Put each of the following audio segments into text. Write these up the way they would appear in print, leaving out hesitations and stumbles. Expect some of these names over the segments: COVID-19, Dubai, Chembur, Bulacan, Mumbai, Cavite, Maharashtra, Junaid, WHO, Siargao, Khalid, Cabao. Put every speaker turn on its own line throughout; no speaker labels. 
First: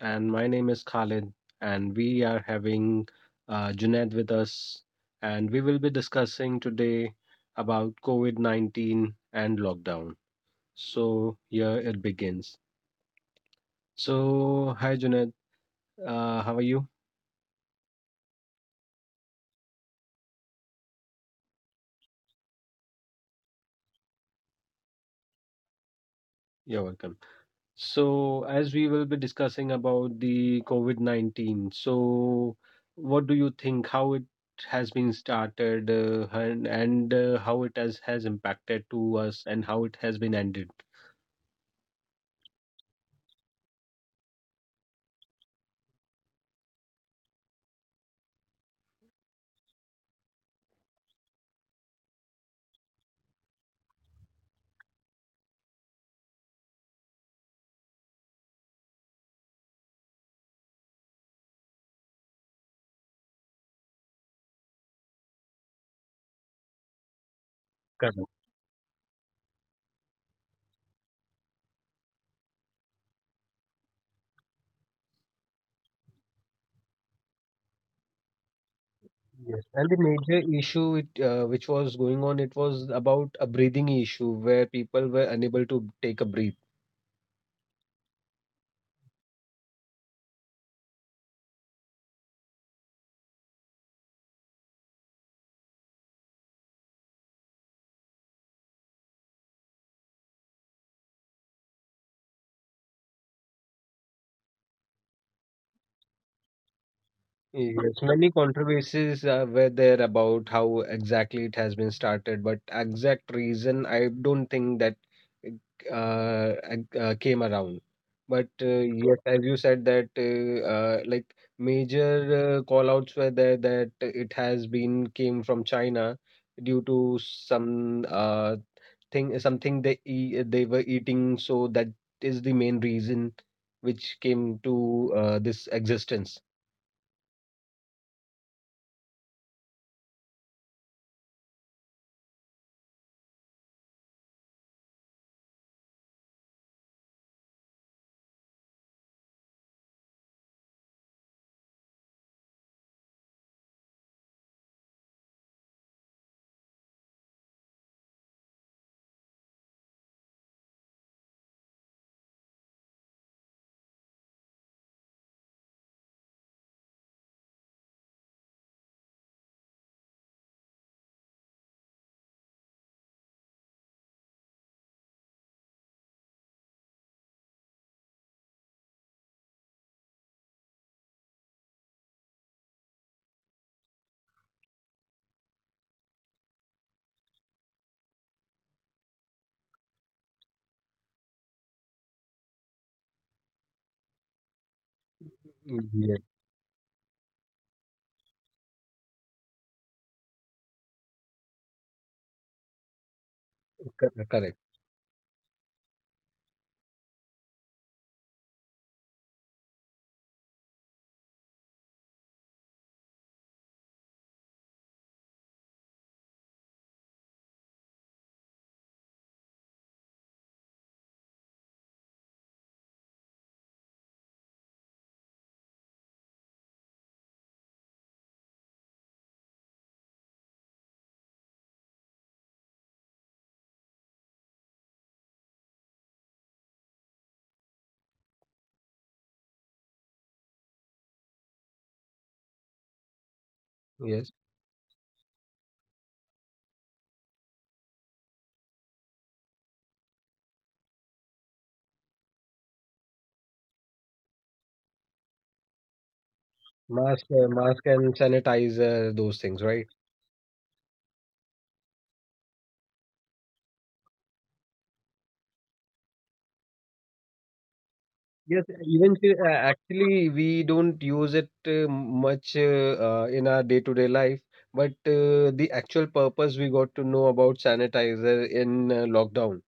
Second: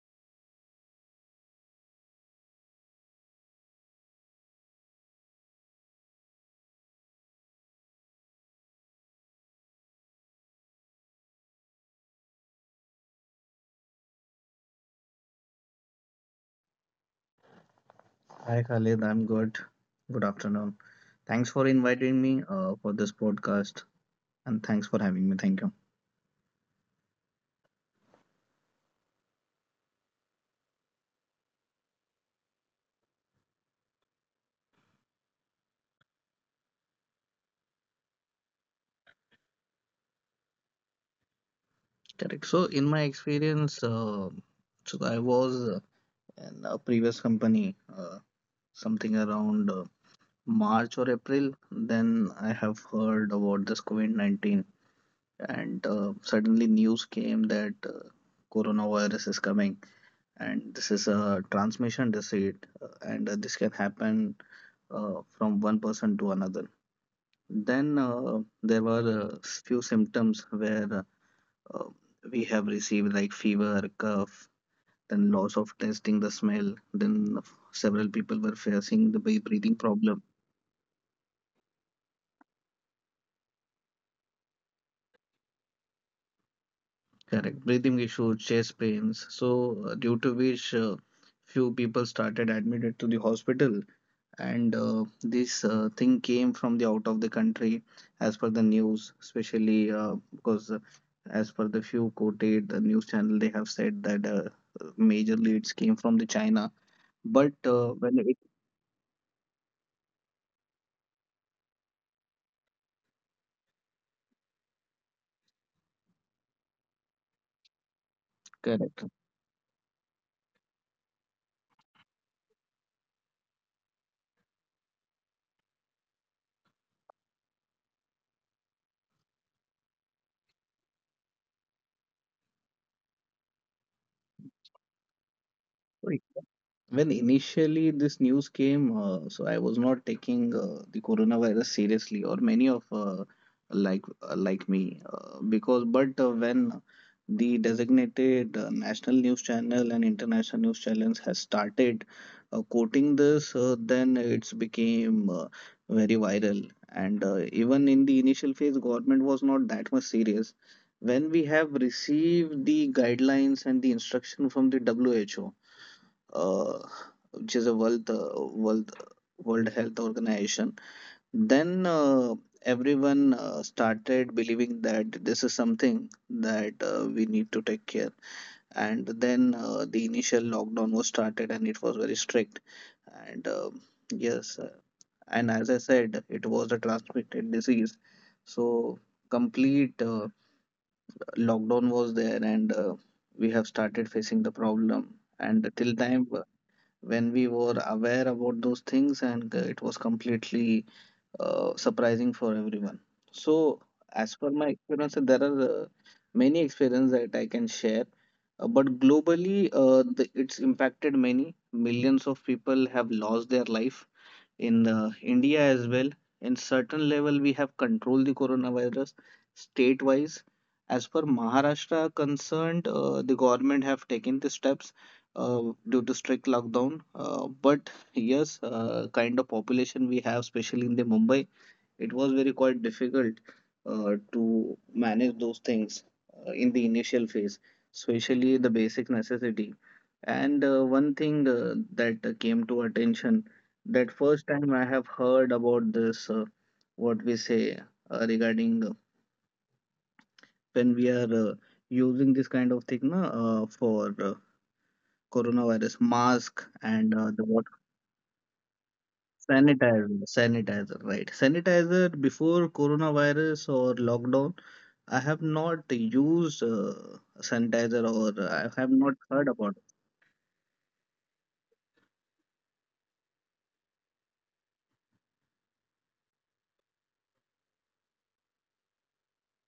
And my name is Khalid, and we are having Junaid with us. And we will be discussing today about COVID 19 and lockdown. So, here it begins. So, hi, Junaid. How are you?
Hi Khalid, I'm good. Good afternoon. Thanks for inviting me for this podcast and thanks for having me. Thank you.
You're welcome. So, as we will be discussing about the COVID-19, so what do you think how it has been started and how it has impacted to us and how it has been ended?
Correct. So, in my experience, so I was in a previous company, something around March or April. Then I have heard about this COVID-19, and suddenly news came that coronavirus is coming, and this is a transmission disease, and this can happen from one person to another. Then
Correct.
there were few symptoms where uh, we have received like fever, cough, then loss of tasting the smell. Then several people were facing the
Yes.
breathing
And the
problem,
major issue which was going on, it was about a breathing issue where people were unable to take a breath.
correct, breathing issues, chest pains. So due to which few people started admitted to the hospital and this thing came from the out of the country as per the news, especially because as per the few quoted the news channel, they have said that majorly it's came from the china, but
Yes,
when
many
it
controversies were there about how exactly it has been started, but exact reason I don't think that came around. But
correct.
yes, as you said that like major call outs were there that it has been came from China due to some thing something they were eating, so that is the main reason which came to this
Right.
existence.
When initially this news came, so I was not taking the coronavirus seriously, or many of like me, because but when the designated national news channel and international news channels has started quoting this, then it's became very viral. And even in the initial phase, government was not that much serious. When we have received the guidelines and the instruction from the WHO, uh, which is a World Health Organization, then everyone started believing that this is something that we need to take care. And then the initial lockdown was started, and it was very strict. And yes, uh, and as I said, it was a transmitted disease, so complete lockdown was there, and we have started facing the problem. And till
Yes.
time when we were aware about those things, and it was completely surprising for everyone. So
Correct,
as per
correct.
my experience, there are many experiences that I can share. But globally, it's impacted many millions of people have lost their life in India as well. In certain level, we have controlled the coronavirus state-wise. As per Maharashtra concerned, the government have taken the steps uh, due to strict lockdown. But yes, kind of population we have, especially in the Mumbai, it was very quite difficult to manage those things in the initial phase, especially the basic necessity. And one thing that came to attention that
Yes.
first time I have heard about this, what we say regarding when we are using this kind of thing na, for coronavirus mask and
Mask,
uh, the
uh, mask and sanitizer, those things, right?
sanitizer sanitizer right, sanitizer. Before coronavirus or lockdown, I have not used sanitizer or I
Yes,
have not heard about it.
actually, we don't use it much in our day-to-day life, but the actual purpose we got to know about sanitizer in lockdown.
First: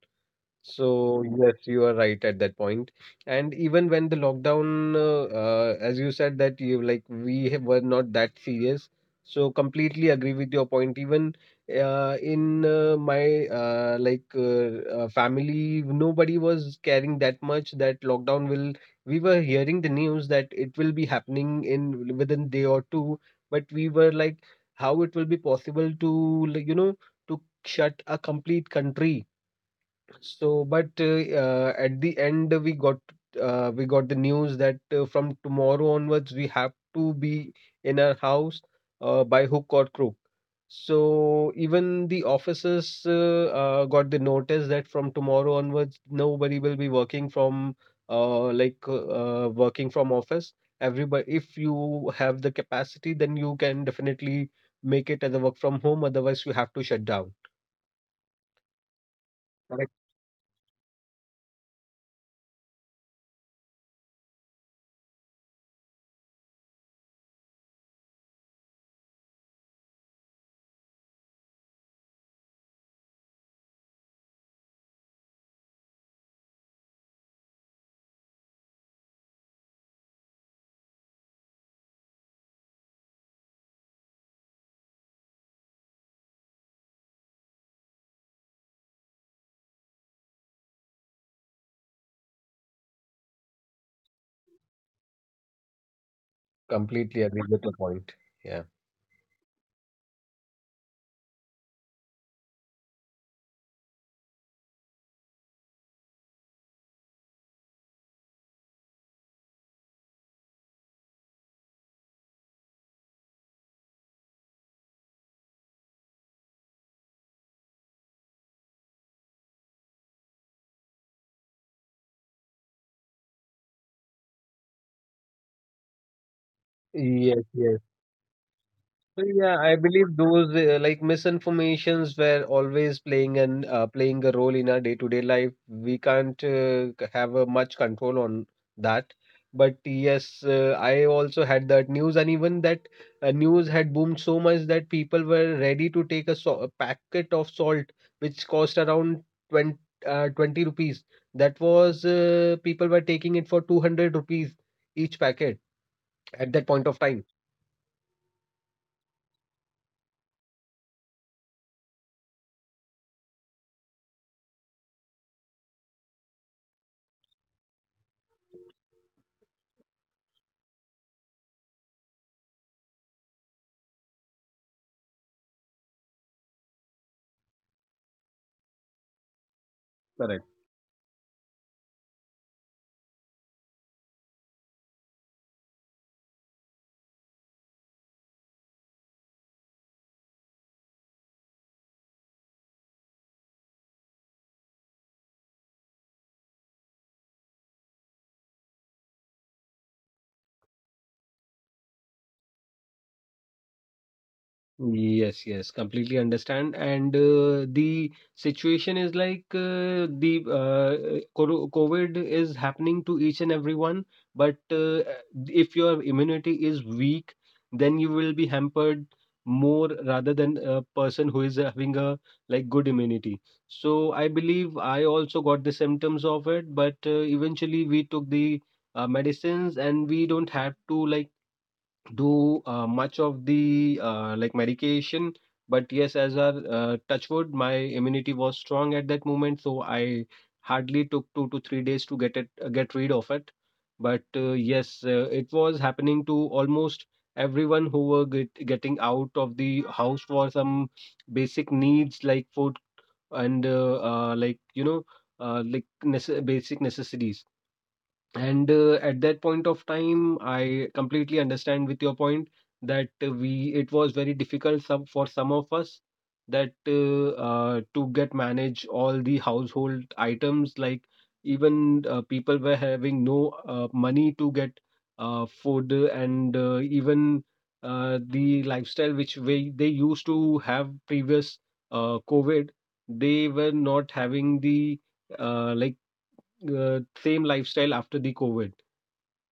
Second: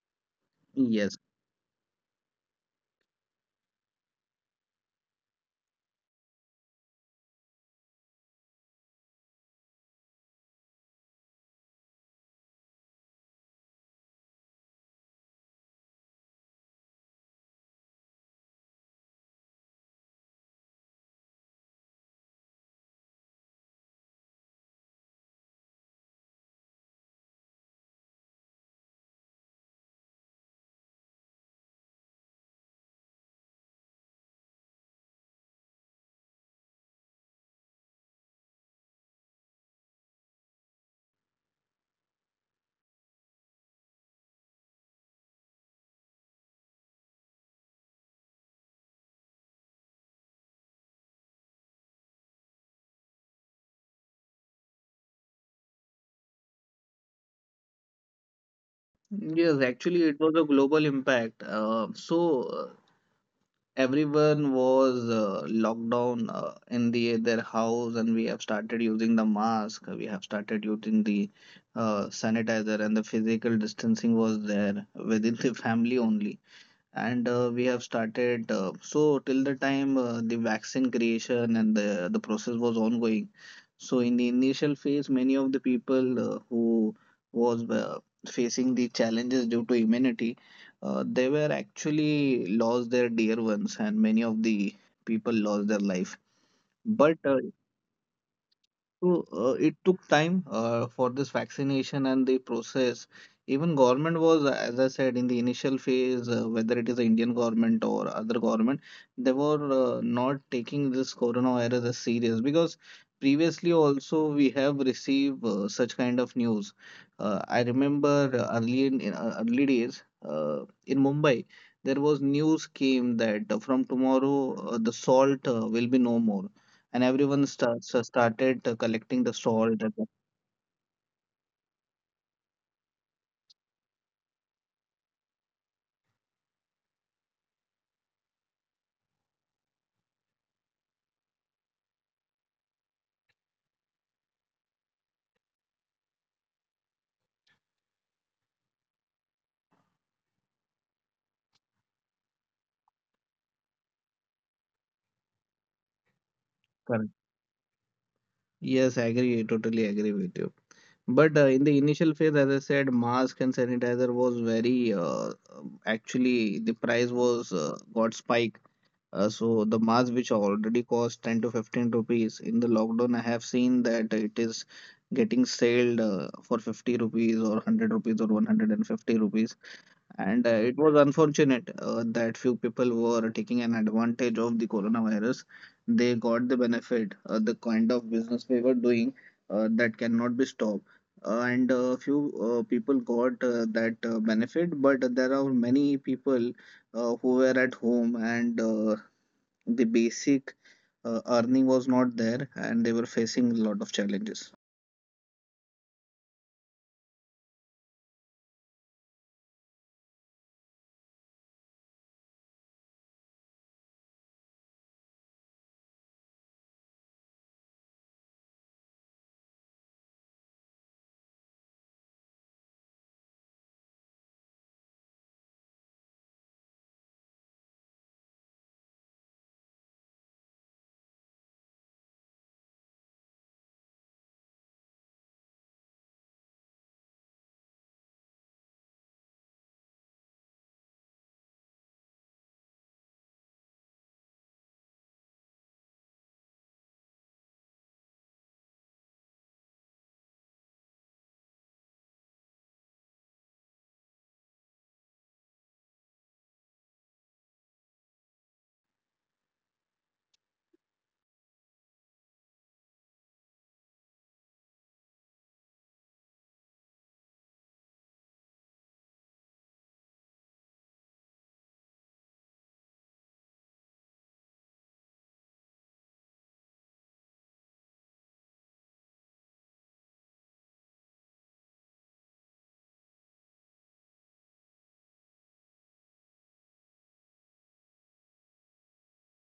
Yes.
So yes, you are right at that point. And even when the lockdown, as you said that you like were not that serious. So completely agree with your point. Even in my like family, nobody was caring that much that lockdown will. We were hearing the news that it will be happening in within day or two, but we were like, how it will be possible to like, to shut a complete country so, but at the end, we got the news that from tomorrow onwards, we have to be in our house by hook or crook. So even the offices got the notice that from tomorrow onwards, nobody will be working from like working from office. Everybody, if you have the capacity, then you can definitely make it as a work from home. Otherwise, you have to shut down.
Yes,
Correct.
actually it was a global impact, so uh, everyone was locked down in the their house, and we have started using the mask, we have started using the sanitizer, and the physical distancing was there within the family only. And we have started so till the time the vaccine creation and the process was ongoing. So in the initial phase, many of the people who was facing the challenges due to immunity, they were actually lost their dear ones, and many of the people lost their life. But
Completely agree with your point. Yeah.
it took time for this vaccination and the process. Even government was, as I said, in the initial phase, whether it is the Indian government or other government, they were not taking this coronavirus as serious, because previously also we have received such kind of news. I remember early days in Mumbai, there was news came that from tomorrow the salt will be no more, and
Yes,
everyone
yes.
starts started collecting
So
the
yeah, I
salt. And the
believe those like misinformations were always playing a role in our day-to-day life. We can't have much control on that. But yes, I also had that news, and even that news had boomed so much that people were ready to take a packet of salt, which cost around 20, uh, 20 rupees. That was people were taking it for 200 rupees each packet at that point of
current.
time.
Yes, I agree. Totally agree with you. But in the initial phase, as I said, mask and sanitizer was very actually the price was got spike. So the mask which already cost 10 to 15 rupees, in the lockdown I have seen that it is getting sold for 50 rupees or 100 rupees or 150 rupees, and it was unfortunate that few people were taking an advantage of the coronavirus. They got the benefit, the kind of business they were doing that cannot be stopped. And few people got that benefit, but there are many people who were at home, and the basic earning was not there, and they were facing a lot of challenges.
Yes, yes, completely understand. And the situation is like the COVID is happening to each and everyone. But if your immunity is weak, then you will be hampered more rather than a person who is having a like good immunity. So I believe I also got the symptoms of it, but eventually we took the medicines and we don't have to like do much of the like medication but yes as a touch wood my immunity was strong at that moment so I hardly took 2 to 3 days to get it get rid of it but yes it was happening to almost everyone who were getting out of the house for some basic needs like food and like basic necessities and at that point of time, I completely understand with your point that we it was very difficult for some of us that to get manage all the household items. Like even people were having no money to get food, and even the lifestyle which they used to have previous COVID, they were not having the like same lifestyle after the COVID.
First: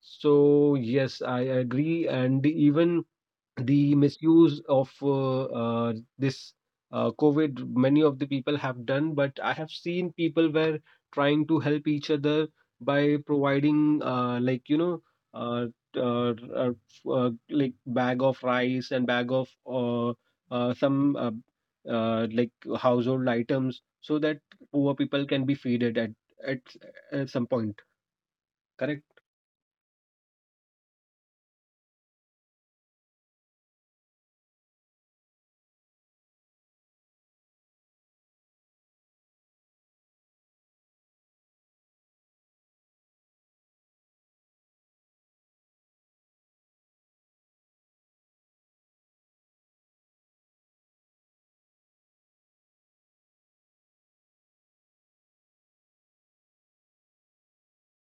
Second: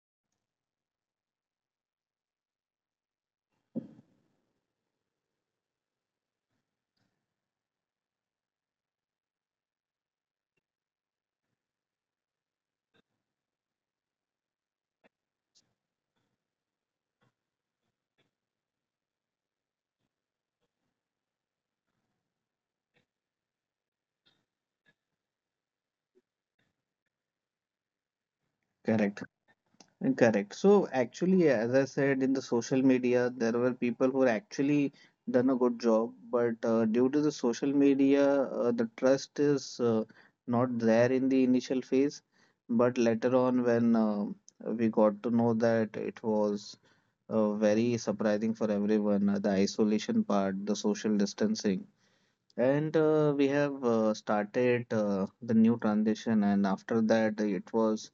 So yes, I agree, and even the misuse of this COVID, many of the people have done, but I have seen people were trying to help each other by providing, like, uh, uh, uh, like bag of rice and bag of some like household items so that poor people can be fed at, at some point. Correct?
Correct. Correct. So actually, as I said, in the social media there were people who actually done a good job, but due to the social media, the trust is not there in the initial phase. But later on, when we got to know that it was very surprising for everyone, the isolation part, the social distancing, and we have started the new transition, and after that, it was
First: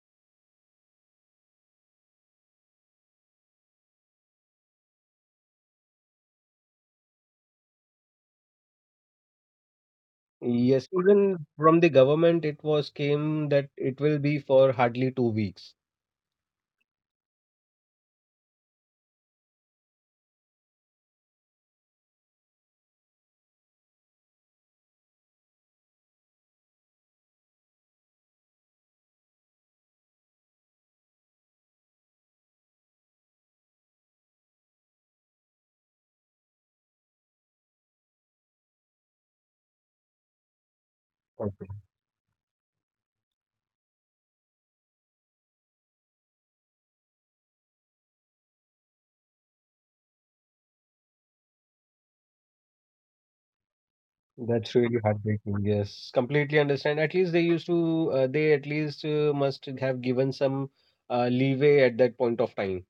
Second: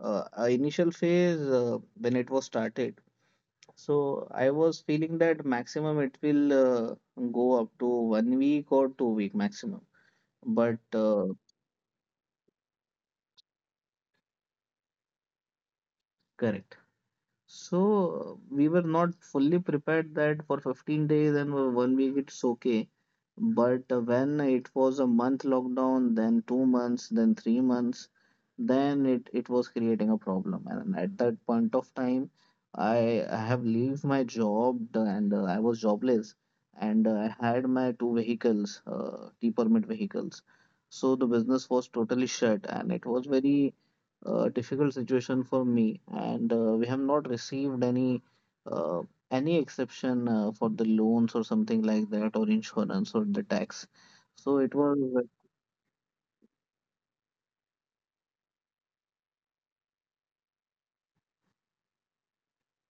initial phase when it was started, so I was feeling that maximum it will go up to 1 week or 2 week maximum. But
Yes, even from the government, it was came that it will be for hardly 2 weeks.
correct So we were not fully prepared that for 15 days and for 1 week it's okay. But when it was a month lockdown, then 2 months, then 3 months, then it was creating a problem. And at that point of time, I have leave my job, and I was jobless, and I had my two vehicles, T permit vehicles. So the
Okay.
business was totally shut, and it was very difficult situation for me, and we have not received uh, any exception for the loans or something like that, or insurance or the tax. So
That's
it
really
was
heartbreaking. Yes, completely understand. At least they at least must have given some leeway at that point of time.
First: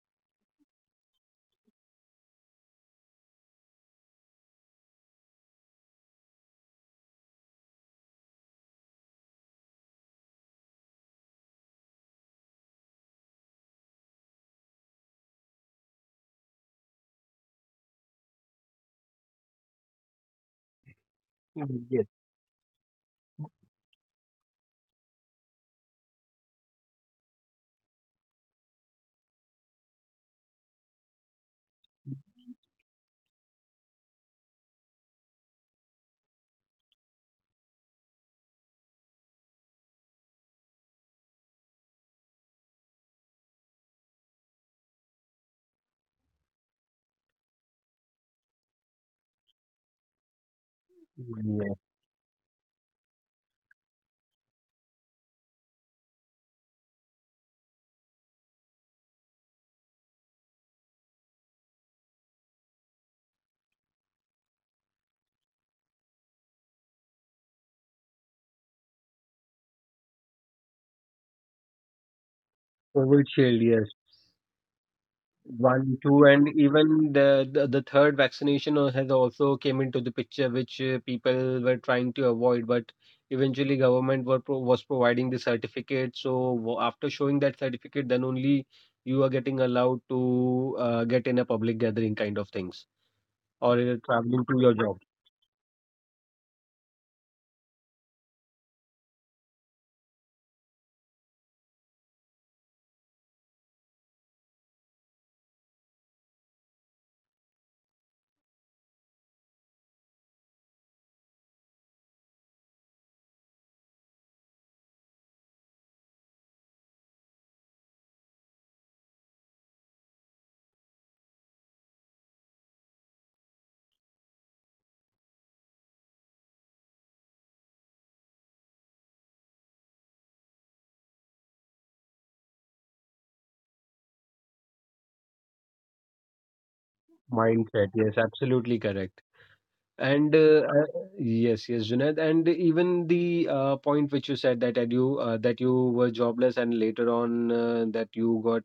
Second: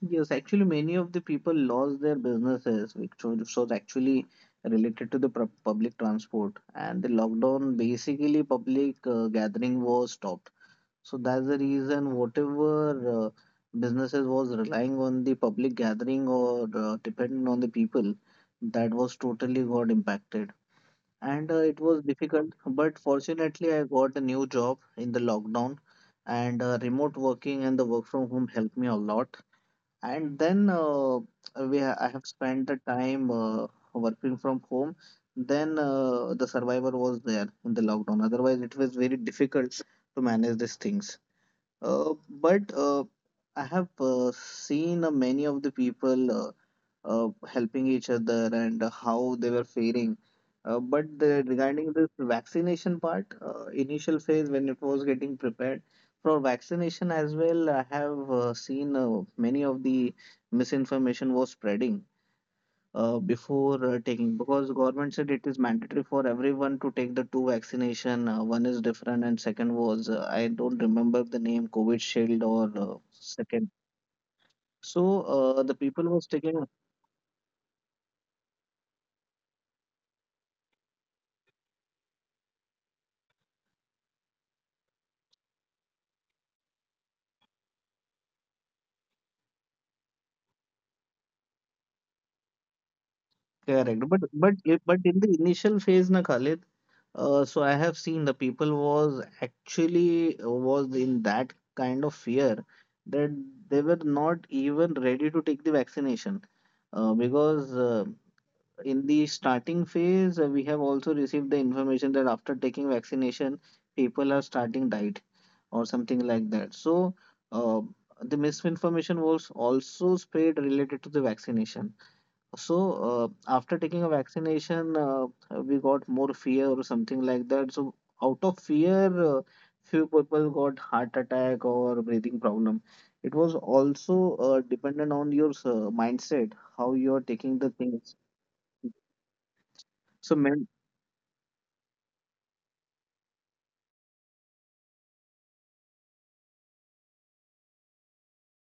yes, actually many of the people lost their businesses, which was actually related to the public transport, and the lockdown basically public gathering was stopped. So that's the reason whatever businesses was relying on the public gathering or dependent on the people, that was totally got impacted. And it
Mm.
was
Yes.
difficult, but fortunately, I got a new job in the lockdown, and remote working and the work from home helped me a lot. And then I have spent the time working from home. Then the survivor was there in the lockdown. Otherwise, it was very difficult to manage these things. But I have seen many of the people helping each other, and how they were faring. But the,
Yes.
regarding this vaccination part, initial phase when it was getting prepared for vaccination as well, I have seen many of the misinformation was spreading before taking, because government said it is mandatory for everyone to take the two vaccination, one is different and second was I don't remember the name, covid shield or
Provincial,
second.
yes.
So the
One,
people
two,
was
and
taking
even the third vaccination has also came into the picture, which people were trying to avoid, but eventually government were pro was providing the certificate. So after showing that certificate, then only you are getting allowed to get in a public gathering kind of things, or you're
correct. but
traveling
but
to your
if,
job.
but in the initial phase na Khalid, so I have seen the people was actually was in that kind of fear that they were not even ready to take the vaccination because in the starting phase, we have also received the information that after taking vaccination, people are starting diet or something like that. So, uh, the misinformation was also spread related to the vaccination. So, after taking a vaccination, we got more fear or something like that. So, out of fear, uh, few people got heart attack or breathing problem. It was also dependent on your mindset, how you are taking the
Mindset,
things.
yes, absolutely correct.
So,
And
men.
yes, yes, Junaid, and even the point which you said that you were jobless and later on that you got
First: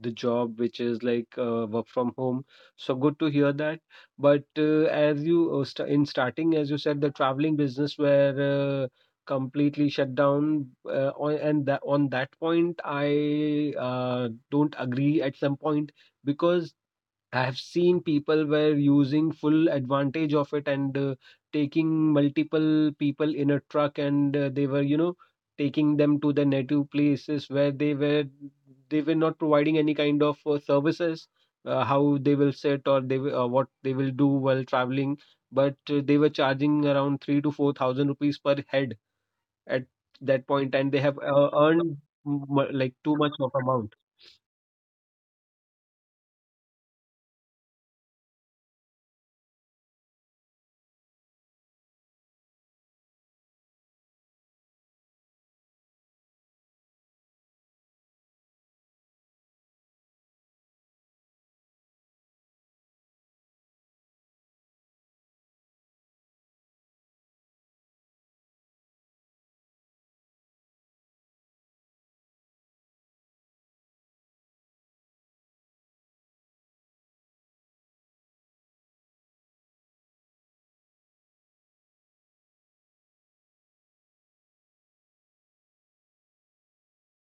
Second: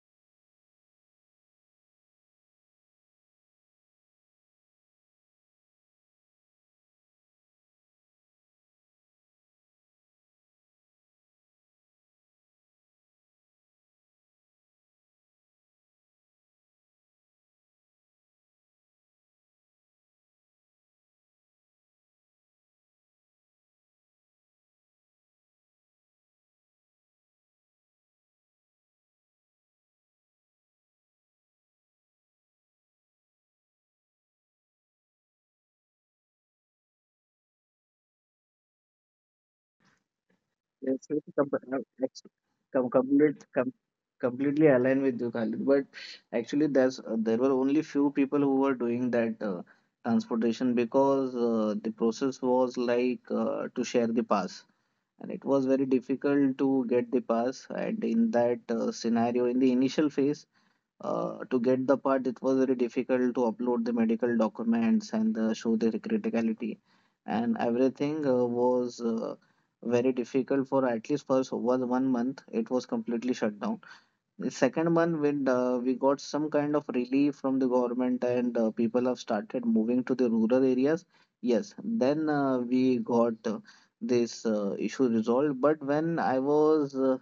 the job which is like work from home. So good to hear that. But as you st in starting, as you said, the traveling business were completely shut down. On that point, I don't agree at some point because. I've seen people were using full advantage of it and taking multiple people in a truck and they were taking them to the native places where they were not providing any kind of services, how they will sit or what they will do while traveling, but they were charging around three to four thousand rupees per head at that point, and
Yes,
they
yes,
have earned m-
com-
like too much
complete,
of
com-
amount.
completely aligned with you, Khalid. But actually, there were only few people who were doing that transportation, because the process was like to share the pass, and it was very difficult to get the pass. And in that scenario, in the initial phase, to get the part, it was very difficult to upload the medical documents and show the criticality, and everything was very difficult for at least first was 1 month. It was completely shut down. The second month, when we got some kind of relief from the government, and people have started moving to the rural areas, yes, then we got this issue resolved. But when I was uh,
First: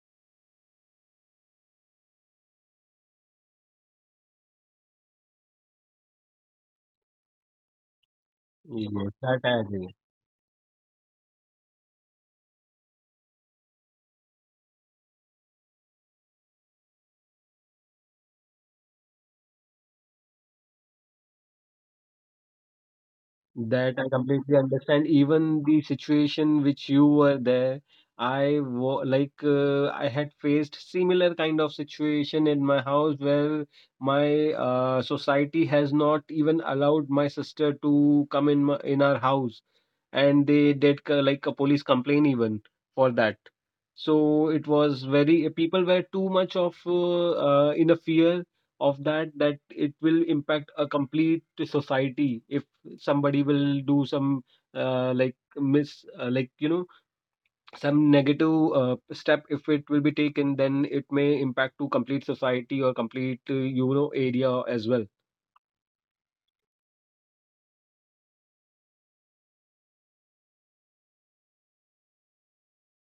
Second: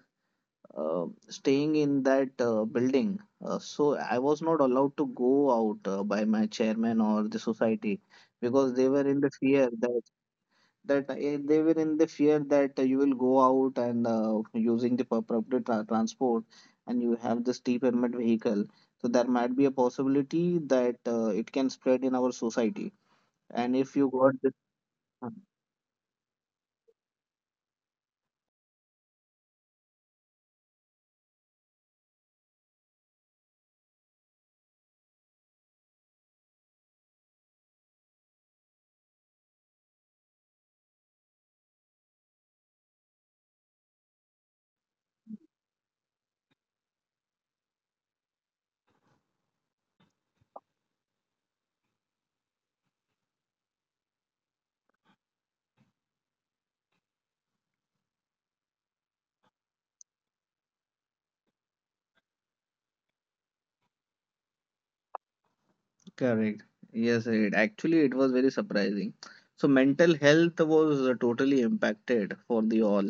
uh, staying in that building. So I was not allowed to go out by my chairman or the society because they
Yes,
were in the
that I
fear
agree.
that that they were in the fear that you will go out and using the public transport, and you have this T permit vehicle. So there might be a possibility that it can spread in our society. And if
That I
you got this,
completely understand.
uh,
Even the situation which you were there, I wa like I had faced similar kind of situation in my house where my society has not even allowed my sister to come in in our house, and they did like a police complaint even for that. So it was very people were too much of in a fear of that that it will impact a complete society if somebody will do some like miss like some negative step if it will be taken then it may impact to complete society or complete area as well.
correct. Yes, it actually it was very surprising. So mental health was totally impacted for the all.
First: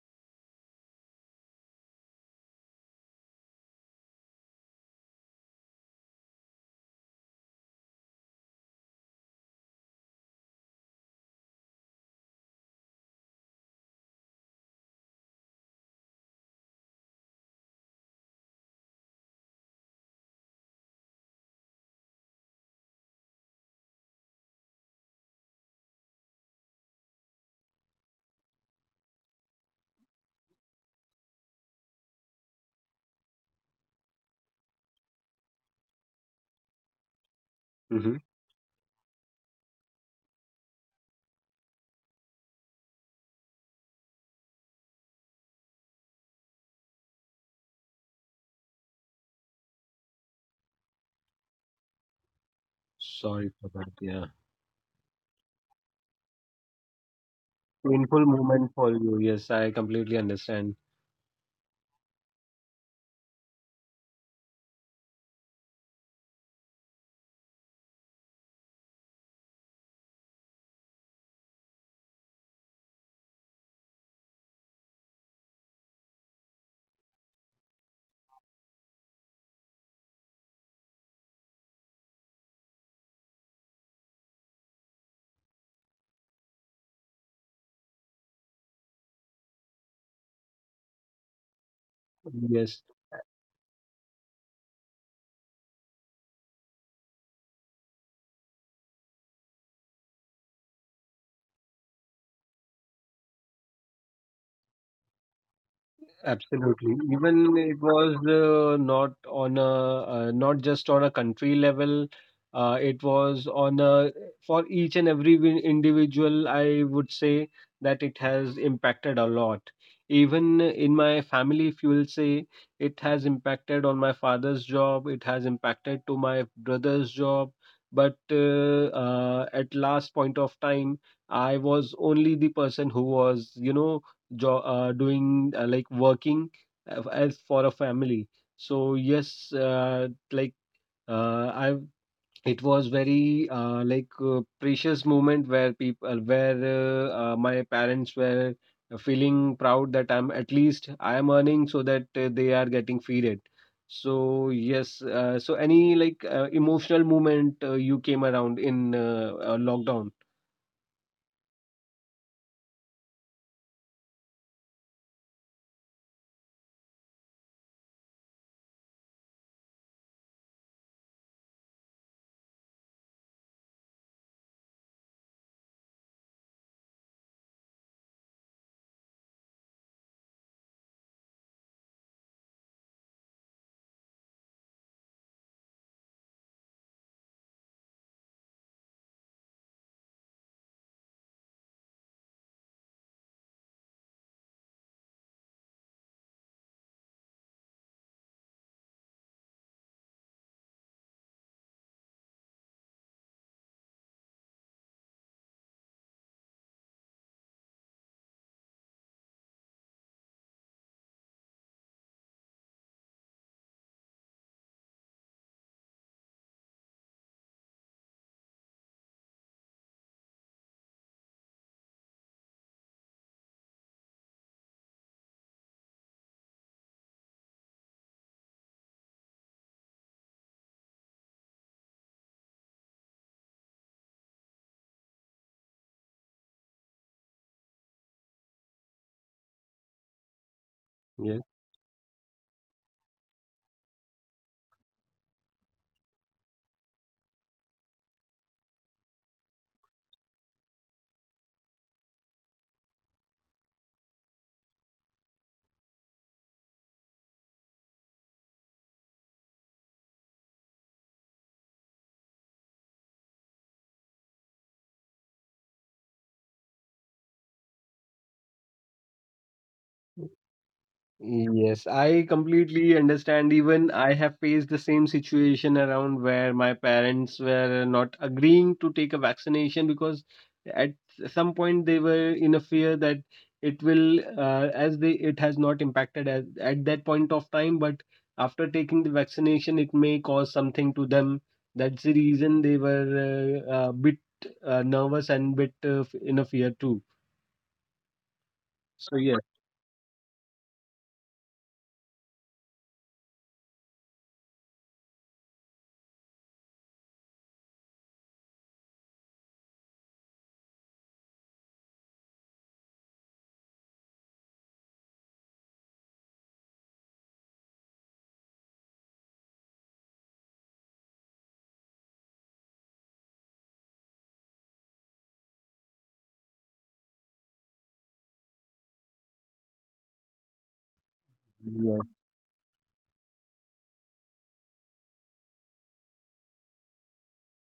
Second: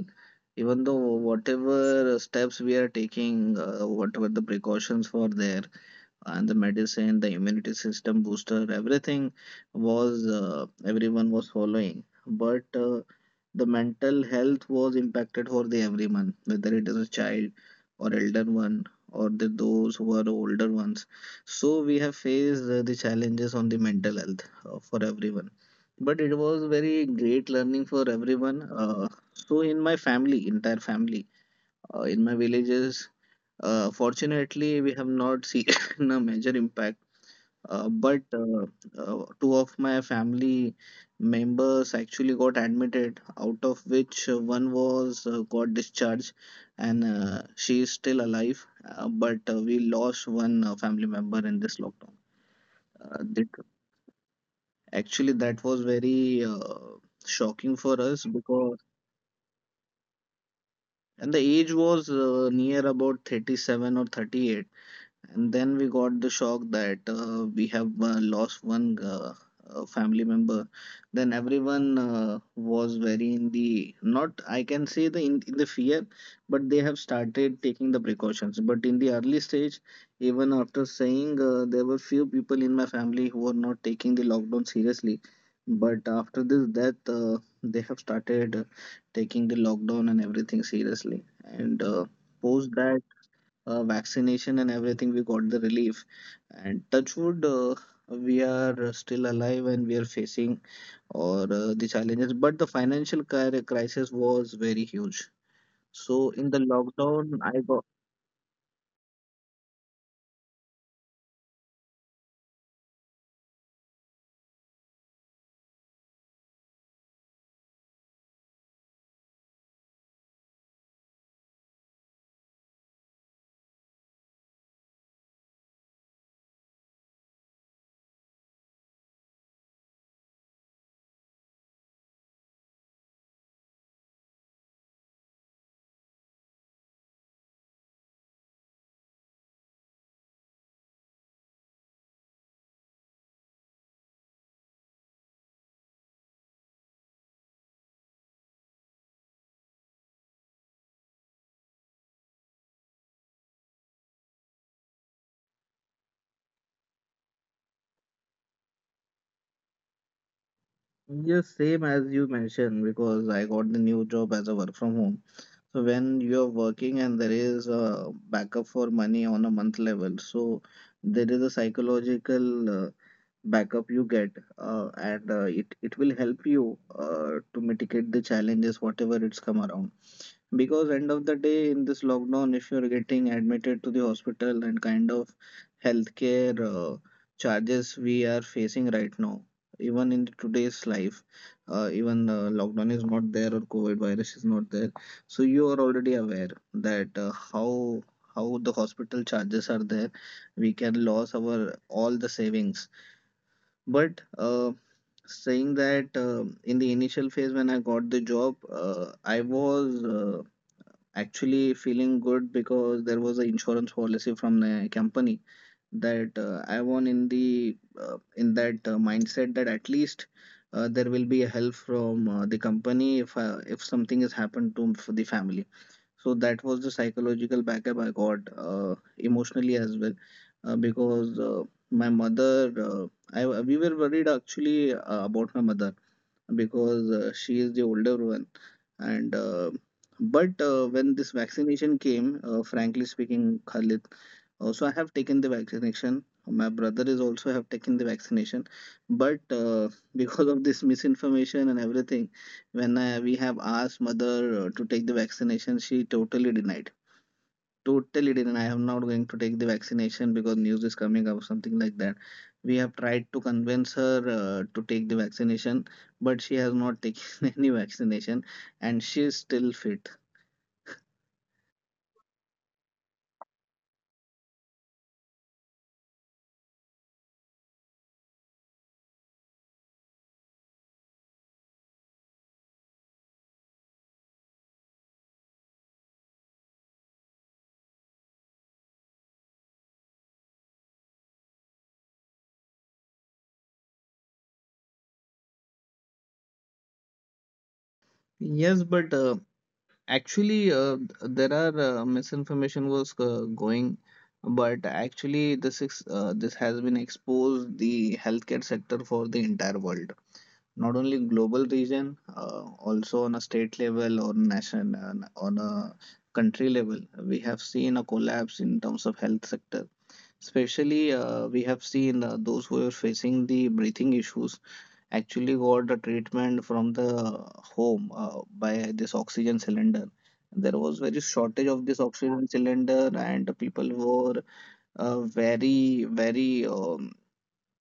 Even though whatever steps we are taking, whatever the precautions were there, and the medicine, the immunity system booster, everything was everyone was following. But the mental health was impacted for the everyone, whether it is a child or elder one or the those who are older ones. So we have faced the challenges on the mental health for everyone. But it was very great learning for everyone. So in my family, entire family, in my villages, fortunately, we have not seen a major impact.
Hmm.
But two of my family members actually got admitted, out of which one was got discharged, and she is still alive. But we lost one family member in this lockdown. Uh, that,
Sorry for that. Yeah.
actually, that was very shocking for
Painful
us
moment
because,
for you. Yes, I completely understand.
and the age was near about 37 or 38. And then we got the shock that we have lost one family member. Then everyone was very in the, not I can say the in the fear, but they have started taking the precautions. But in the early stage, even after saying there were few people in my family who were not taking the lockdown seriously. But after this death, they have started taking the lockdown and everything seriously. And post
Yes.
that vaccination and everything, we got the relief, and touch wood, we are still alive and we are facing or the challenges, but the financial crisis was very huge. So in the
Absolutely.
lockdown
Even
I
it
got,
was not just on a country level. It was on a for each and every individual. I would say that it has impacted a lot. Even in my family, if you will say, it has impacted on my father's job. It has impacted to my brother's job. But at last point of time, I was only the person who was, doing like working as for a family. So yes, like I it was very like precious moment where my parents were feeling proud that I'm at least I am earning so that they are getting feeded. So yes, so any like emotional moment you came around in lockdown?
yes, same as you mentioned, because I got the new job as a work from home. So when you're working and there is a backup for money on a month level, so there is a psychological backup you get, and it will help you to mitigate the challenges whatever it's come around. Because end of the day in this lockdown, if you're getting admitted to the hospital and kind of healthcare charges we are facing right now, even in today's life, even lockdown is not there or COVID virus is not there, so you are already aware that how the hospital charges are there. We can lose our all the savings. But saying that in the initial phase when I got the job, I was actually feeling good because there was an insurance policy from the company that I won in the in that mindset that at least. There will be a help from the company if something has happened to the family, so that was the psychological backup I got emotionally as well, because my mother. I We were worried actually about my mother because she is the older one, and but when this vaccination came, frankly speaking, Khalid, also I have taken the vaccination, my brother is also have taken the vaccination, but because of this misinformation and everything, we have asked mother to take the vaccination, she totally denied, totally didn't. I am not going to take the vaccination because news is coming up, something like that. We have tried to convince her to take the vaccination, but she has not taken any vaccination, and she is still fit.
Yes, I completely understand. Even I have faced the same situation around where my parents were not agreeing to take a vaccination because at some point they were in a fear that it will, as they it has not impacted at that point of time, but after taking the vaccination, it may cause something to them. That's the reason they were a bit nervous and bit in a fear too.
Yes, but
So yes,
actually, there are misinformation was going, but actually, this has been exposed the healthcare sector for the entire world. Not only global region, also on a state level or nation, on a country level, we have seen a collapse in terms of health sector. Especially we have seen those who are facing the breathing issues actually got the treatment from the home by this oxygen cylinder. There was very shortage of this oxygen cylinder, and people were very very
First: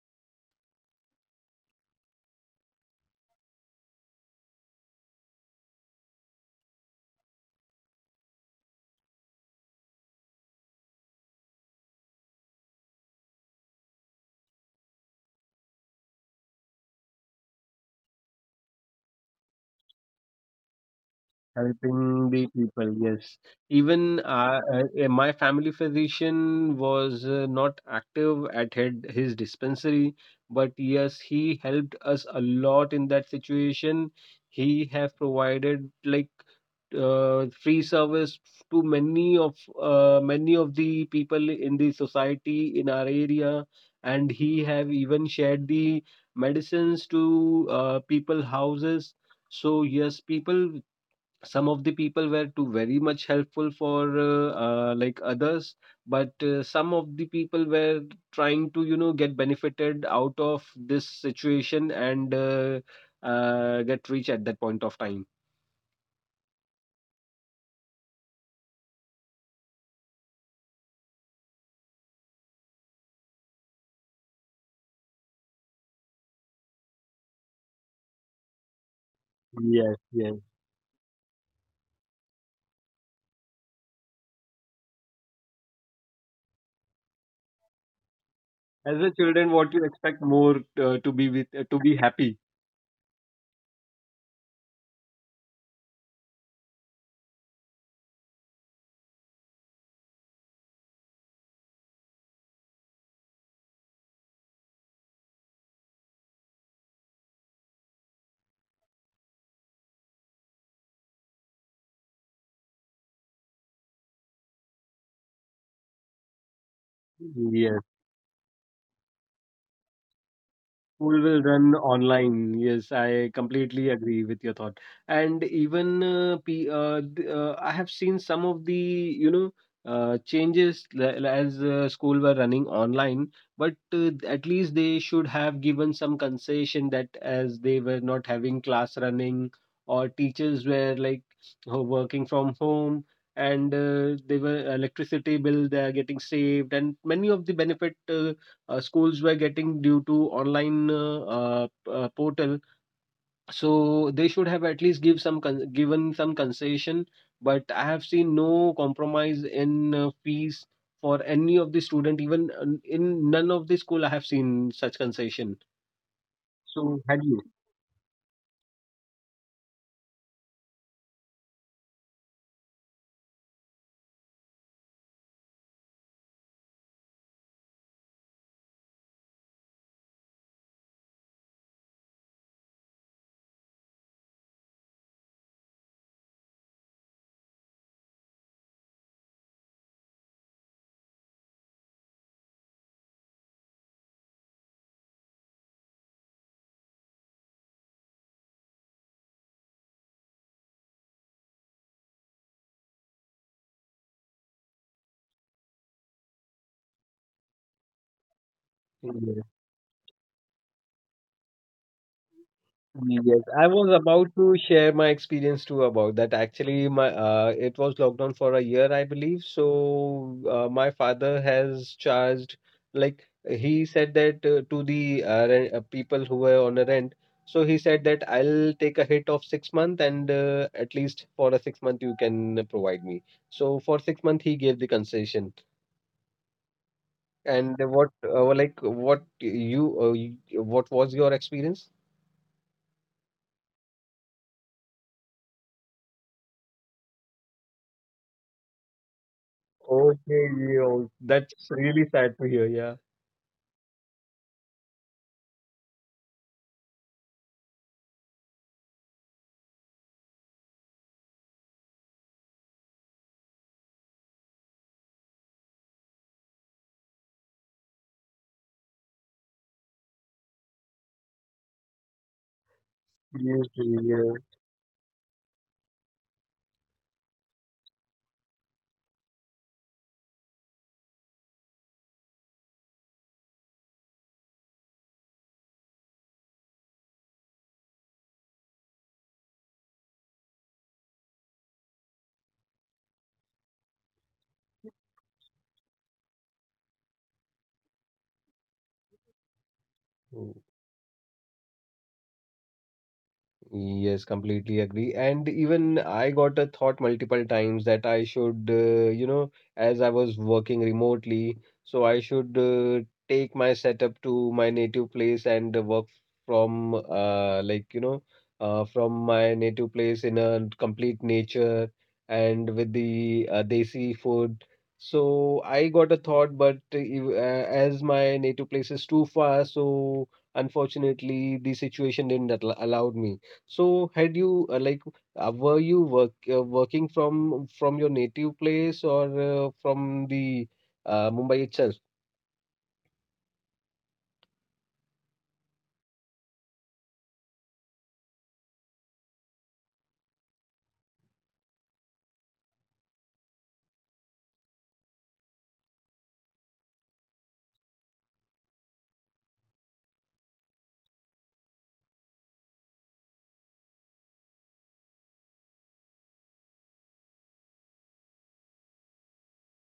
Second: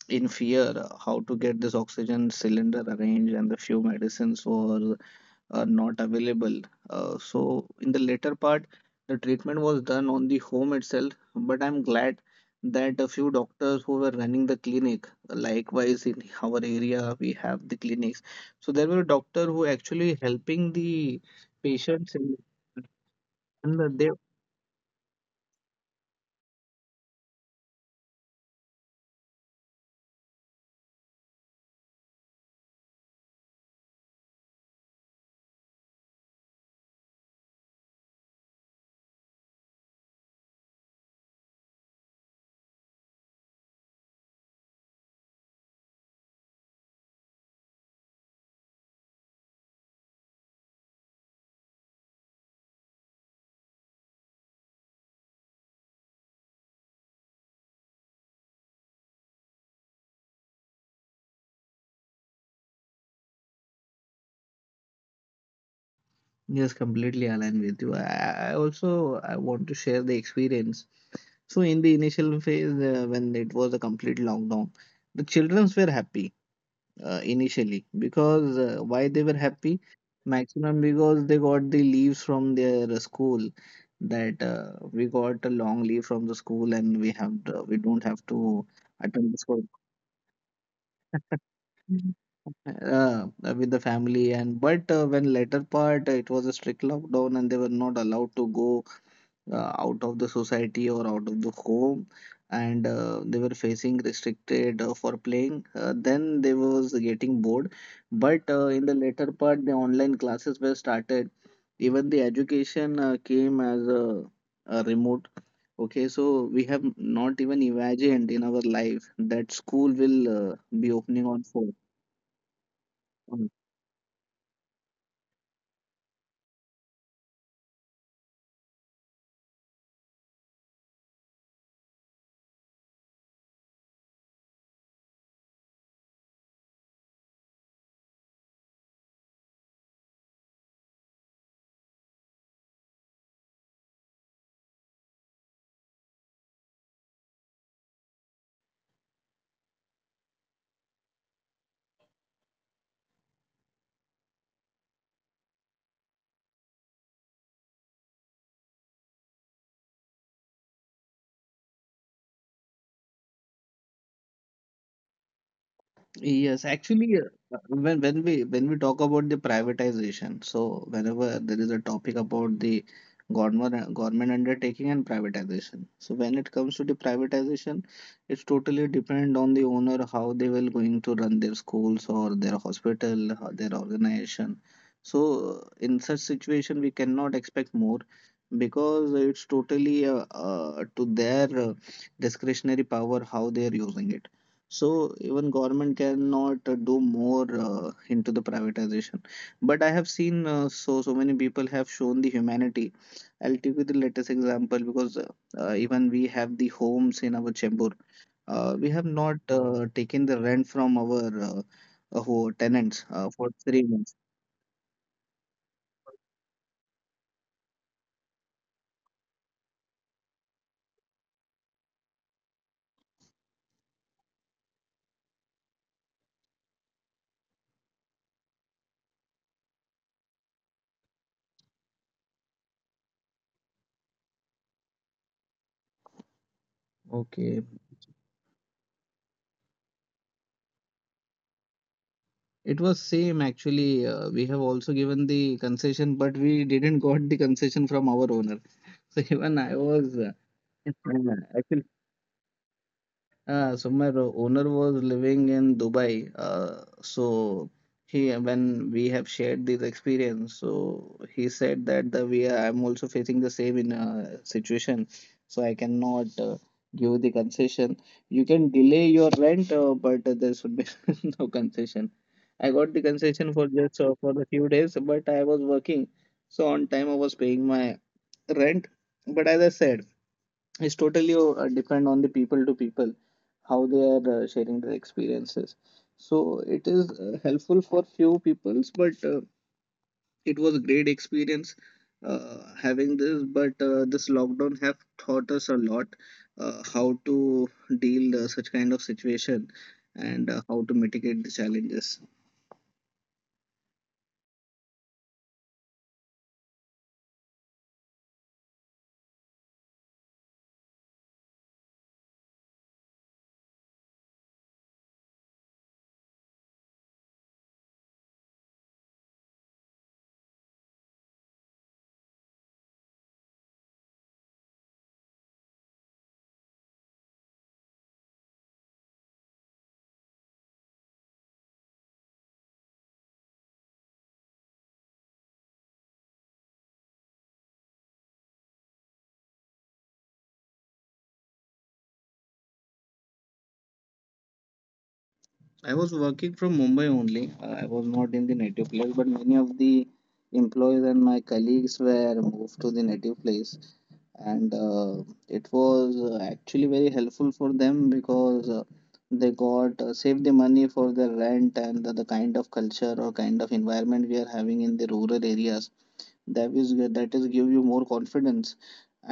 in fear how to get this oxygen cylinder arranged, and the few medicines were not available. So in the later part, the treatment was done on the home itself, but I'm glad that a few doctors who were running the clinic, likewise in our area we have the clinics, so there were doctors who actually helping the patients
helping
in,
the people, yes.
and they,
Even my family physician was not active at head, his dispensary, but yes, he helped us a lot in that situation. He have provided like free service to many of the people in the society in our area, and he have even shared the medicines to people houses. So yes, people some of the people were too very much helpful for like others but some of the people were trying to get benefited out of this situation and get rich at that point of time.
yes, completely align with you. I also I want to share the experience. So in the initial phase, when it was a complete lockdown, the childrens were happy initially, because why they were happy?
Yes, yes,
Maximum because they got the leaves from their school, that we got a long leave from the school and we don't have to
as a
attend the
children
school
what you expect more to be with to be happy
uh, with the family. And but uh, when later part, it was a strict lockdown and they were not allowed to go out of the society or out of the home, and they were facing restricted for playing, then they was getting bored. But in the later part, the online classes were started, even the education came as a remote, okay? So we have not even
yes.
imagined in our life that school will be
School
opening
will
on
run
phone.
online. Yes, I completely agree with your thought. And even I have seen some of the you know changes as school were running online, but at least they should have given some concession that as they were not having class running or teachers were like working from home and they were electricity bill they are getting saved and many of the benefit schools were getting due to online portal so they should have at least given some concession but I have seen no compromise in fees for any of the student even in none of the school I have seen such concession
Yes,
so had
actually, when we talk about the privatization, so whenever there is a topic about the government undertaking and privatization, so when it comes to the privatization, it's totally dependent on the owner how they will going to run their schools or their hospital, or their organization. So in such situation, we cannot expect more because it's totally to their discretionary power how they are using it. So even government cannot do more into the privatization. But I have seen so so many people have shown the humanity. I'll give you the latest example because even we have the homes in our Chembur. We have
you.
not taken the rent from our tenants
Yes,
for
I was
3 months.
about to share my experience too about that. Actually, my it was locked down for a year, I believe. So my father has charged, like he said that to the people who were on a rent. So he said that I'll take a hit of 6 month and at least for a 6 month you can provide me. So for 6 month he gave the concession.
Okay,
And what like what was your experience?
it was same actually. We have also given the concession, but we didn't got the concession from our owner. So even I was
Okay, yo, that's
actually.
really sad to hear. Yeah.
So my ro- owner was living in Dubai. He, when we have shared this experience, so he said that the we are, I'm also facing the same in situation. So I cannot give the concession. You can delay your rent, but there should be no concession. I got the
Yes,
concession for just
yes.
for the few days, but I was working, so on time I was paying my rent. But as I said, it's totally depend on the people to people, how they are sharing their experiences, so it is helpful for few peoples, but it was a great experience having this. But this lockdown have taught us a lot, how to deal such kind of situation, and how to mitigate the challenges.
Yes, completely agree. And even I got a thought multiple times that I should, you know, as I was working remotely, so I should take my setup to my native place and work like, from my native place in a complete nature and with the desi food. So I got a thought, but as my native place is too far, so unfortunately the situation didn't al allowed me. So had you like were you working from your native place or from the Mumbai itself?
I was working from Mumbai only. I was not in the native place, but many of the employees and my colleagues were moved to the native place, and it was actually very helpful for them, because they got saved the money for their rent. And the kind of culture or kind of environment we are having in the rural areas, that is give you more confidence,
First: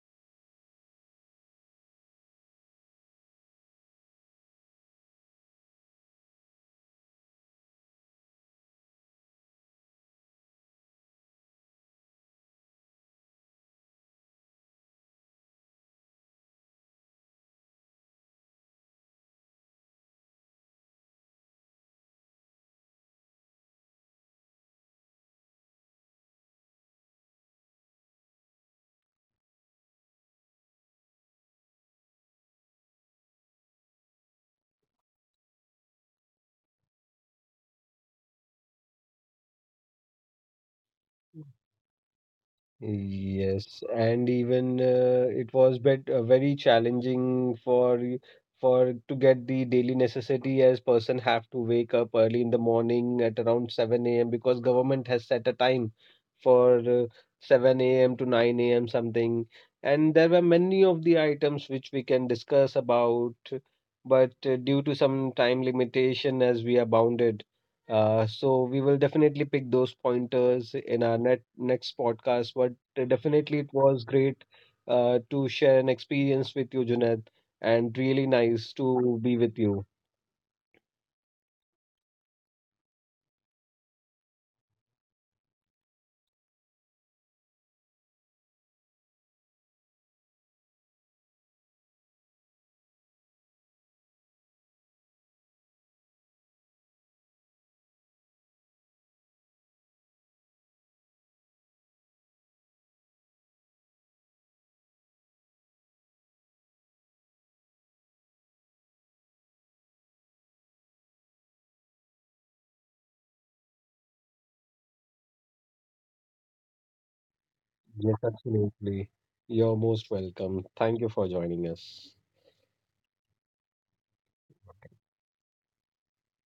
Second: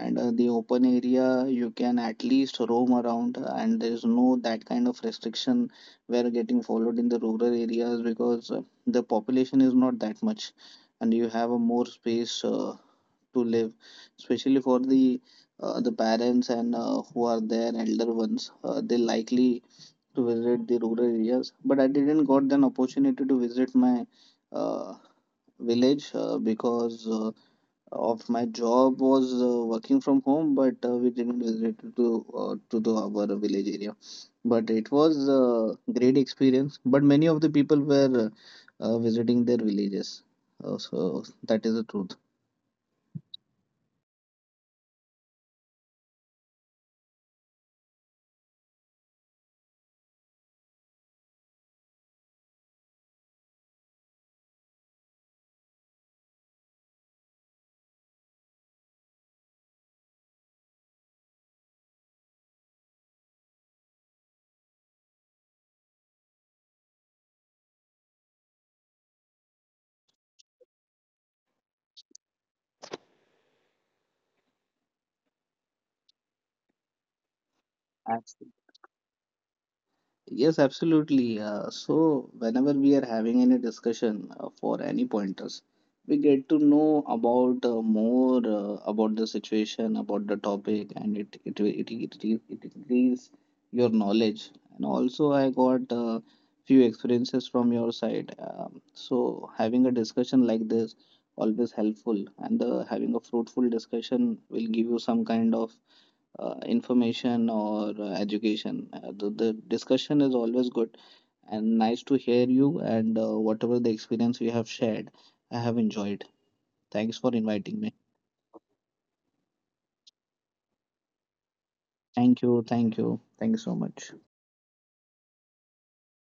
and the open area you can at least roam around, and there is no that kind of restriction were getting followed in the rural areas, because the population is not that much, and you have a more space to live, especially for the parents and who are their elder ones. They likely to visit the rural areas, but I didn't got an opportunity to visit my uh, village because of my job was working from home, but we didn't visit to the our village area. But it was a great experience. But many of the people were visiting their villages. So that is the
Yes, and even it was bet very challenging for for to get the daily necessity as person have to wake up early in the morning at around 7 a.m. because government has set a time for 7 a.m. to 9 a.m. something. And there were many of the items which we can discuss about, but due to some time limitation as we are bounded, so we will definitely pick those pointers in our next podcast. But definitely, it was great to share an experience with you, Junaid, and really nice
truth.
to be with you.
Yes, absolutely. So, whenever we are having any discussion for any pointers, we get to know about more about the situation, about the topic, and it increase your knowledge. And also, I got few experiences from your side. So, having a discussion like this always helpful, and having a fruitful discussion will give you some kind of information or education. The discussion is always good and nice to hear you, and whatever the experience you have shared, I have enjoyed. Thanks for
Yes,
inviting me.
absolutely. You're most welcome. Thank you for joining us.
Thank you, thank you, thank you so much.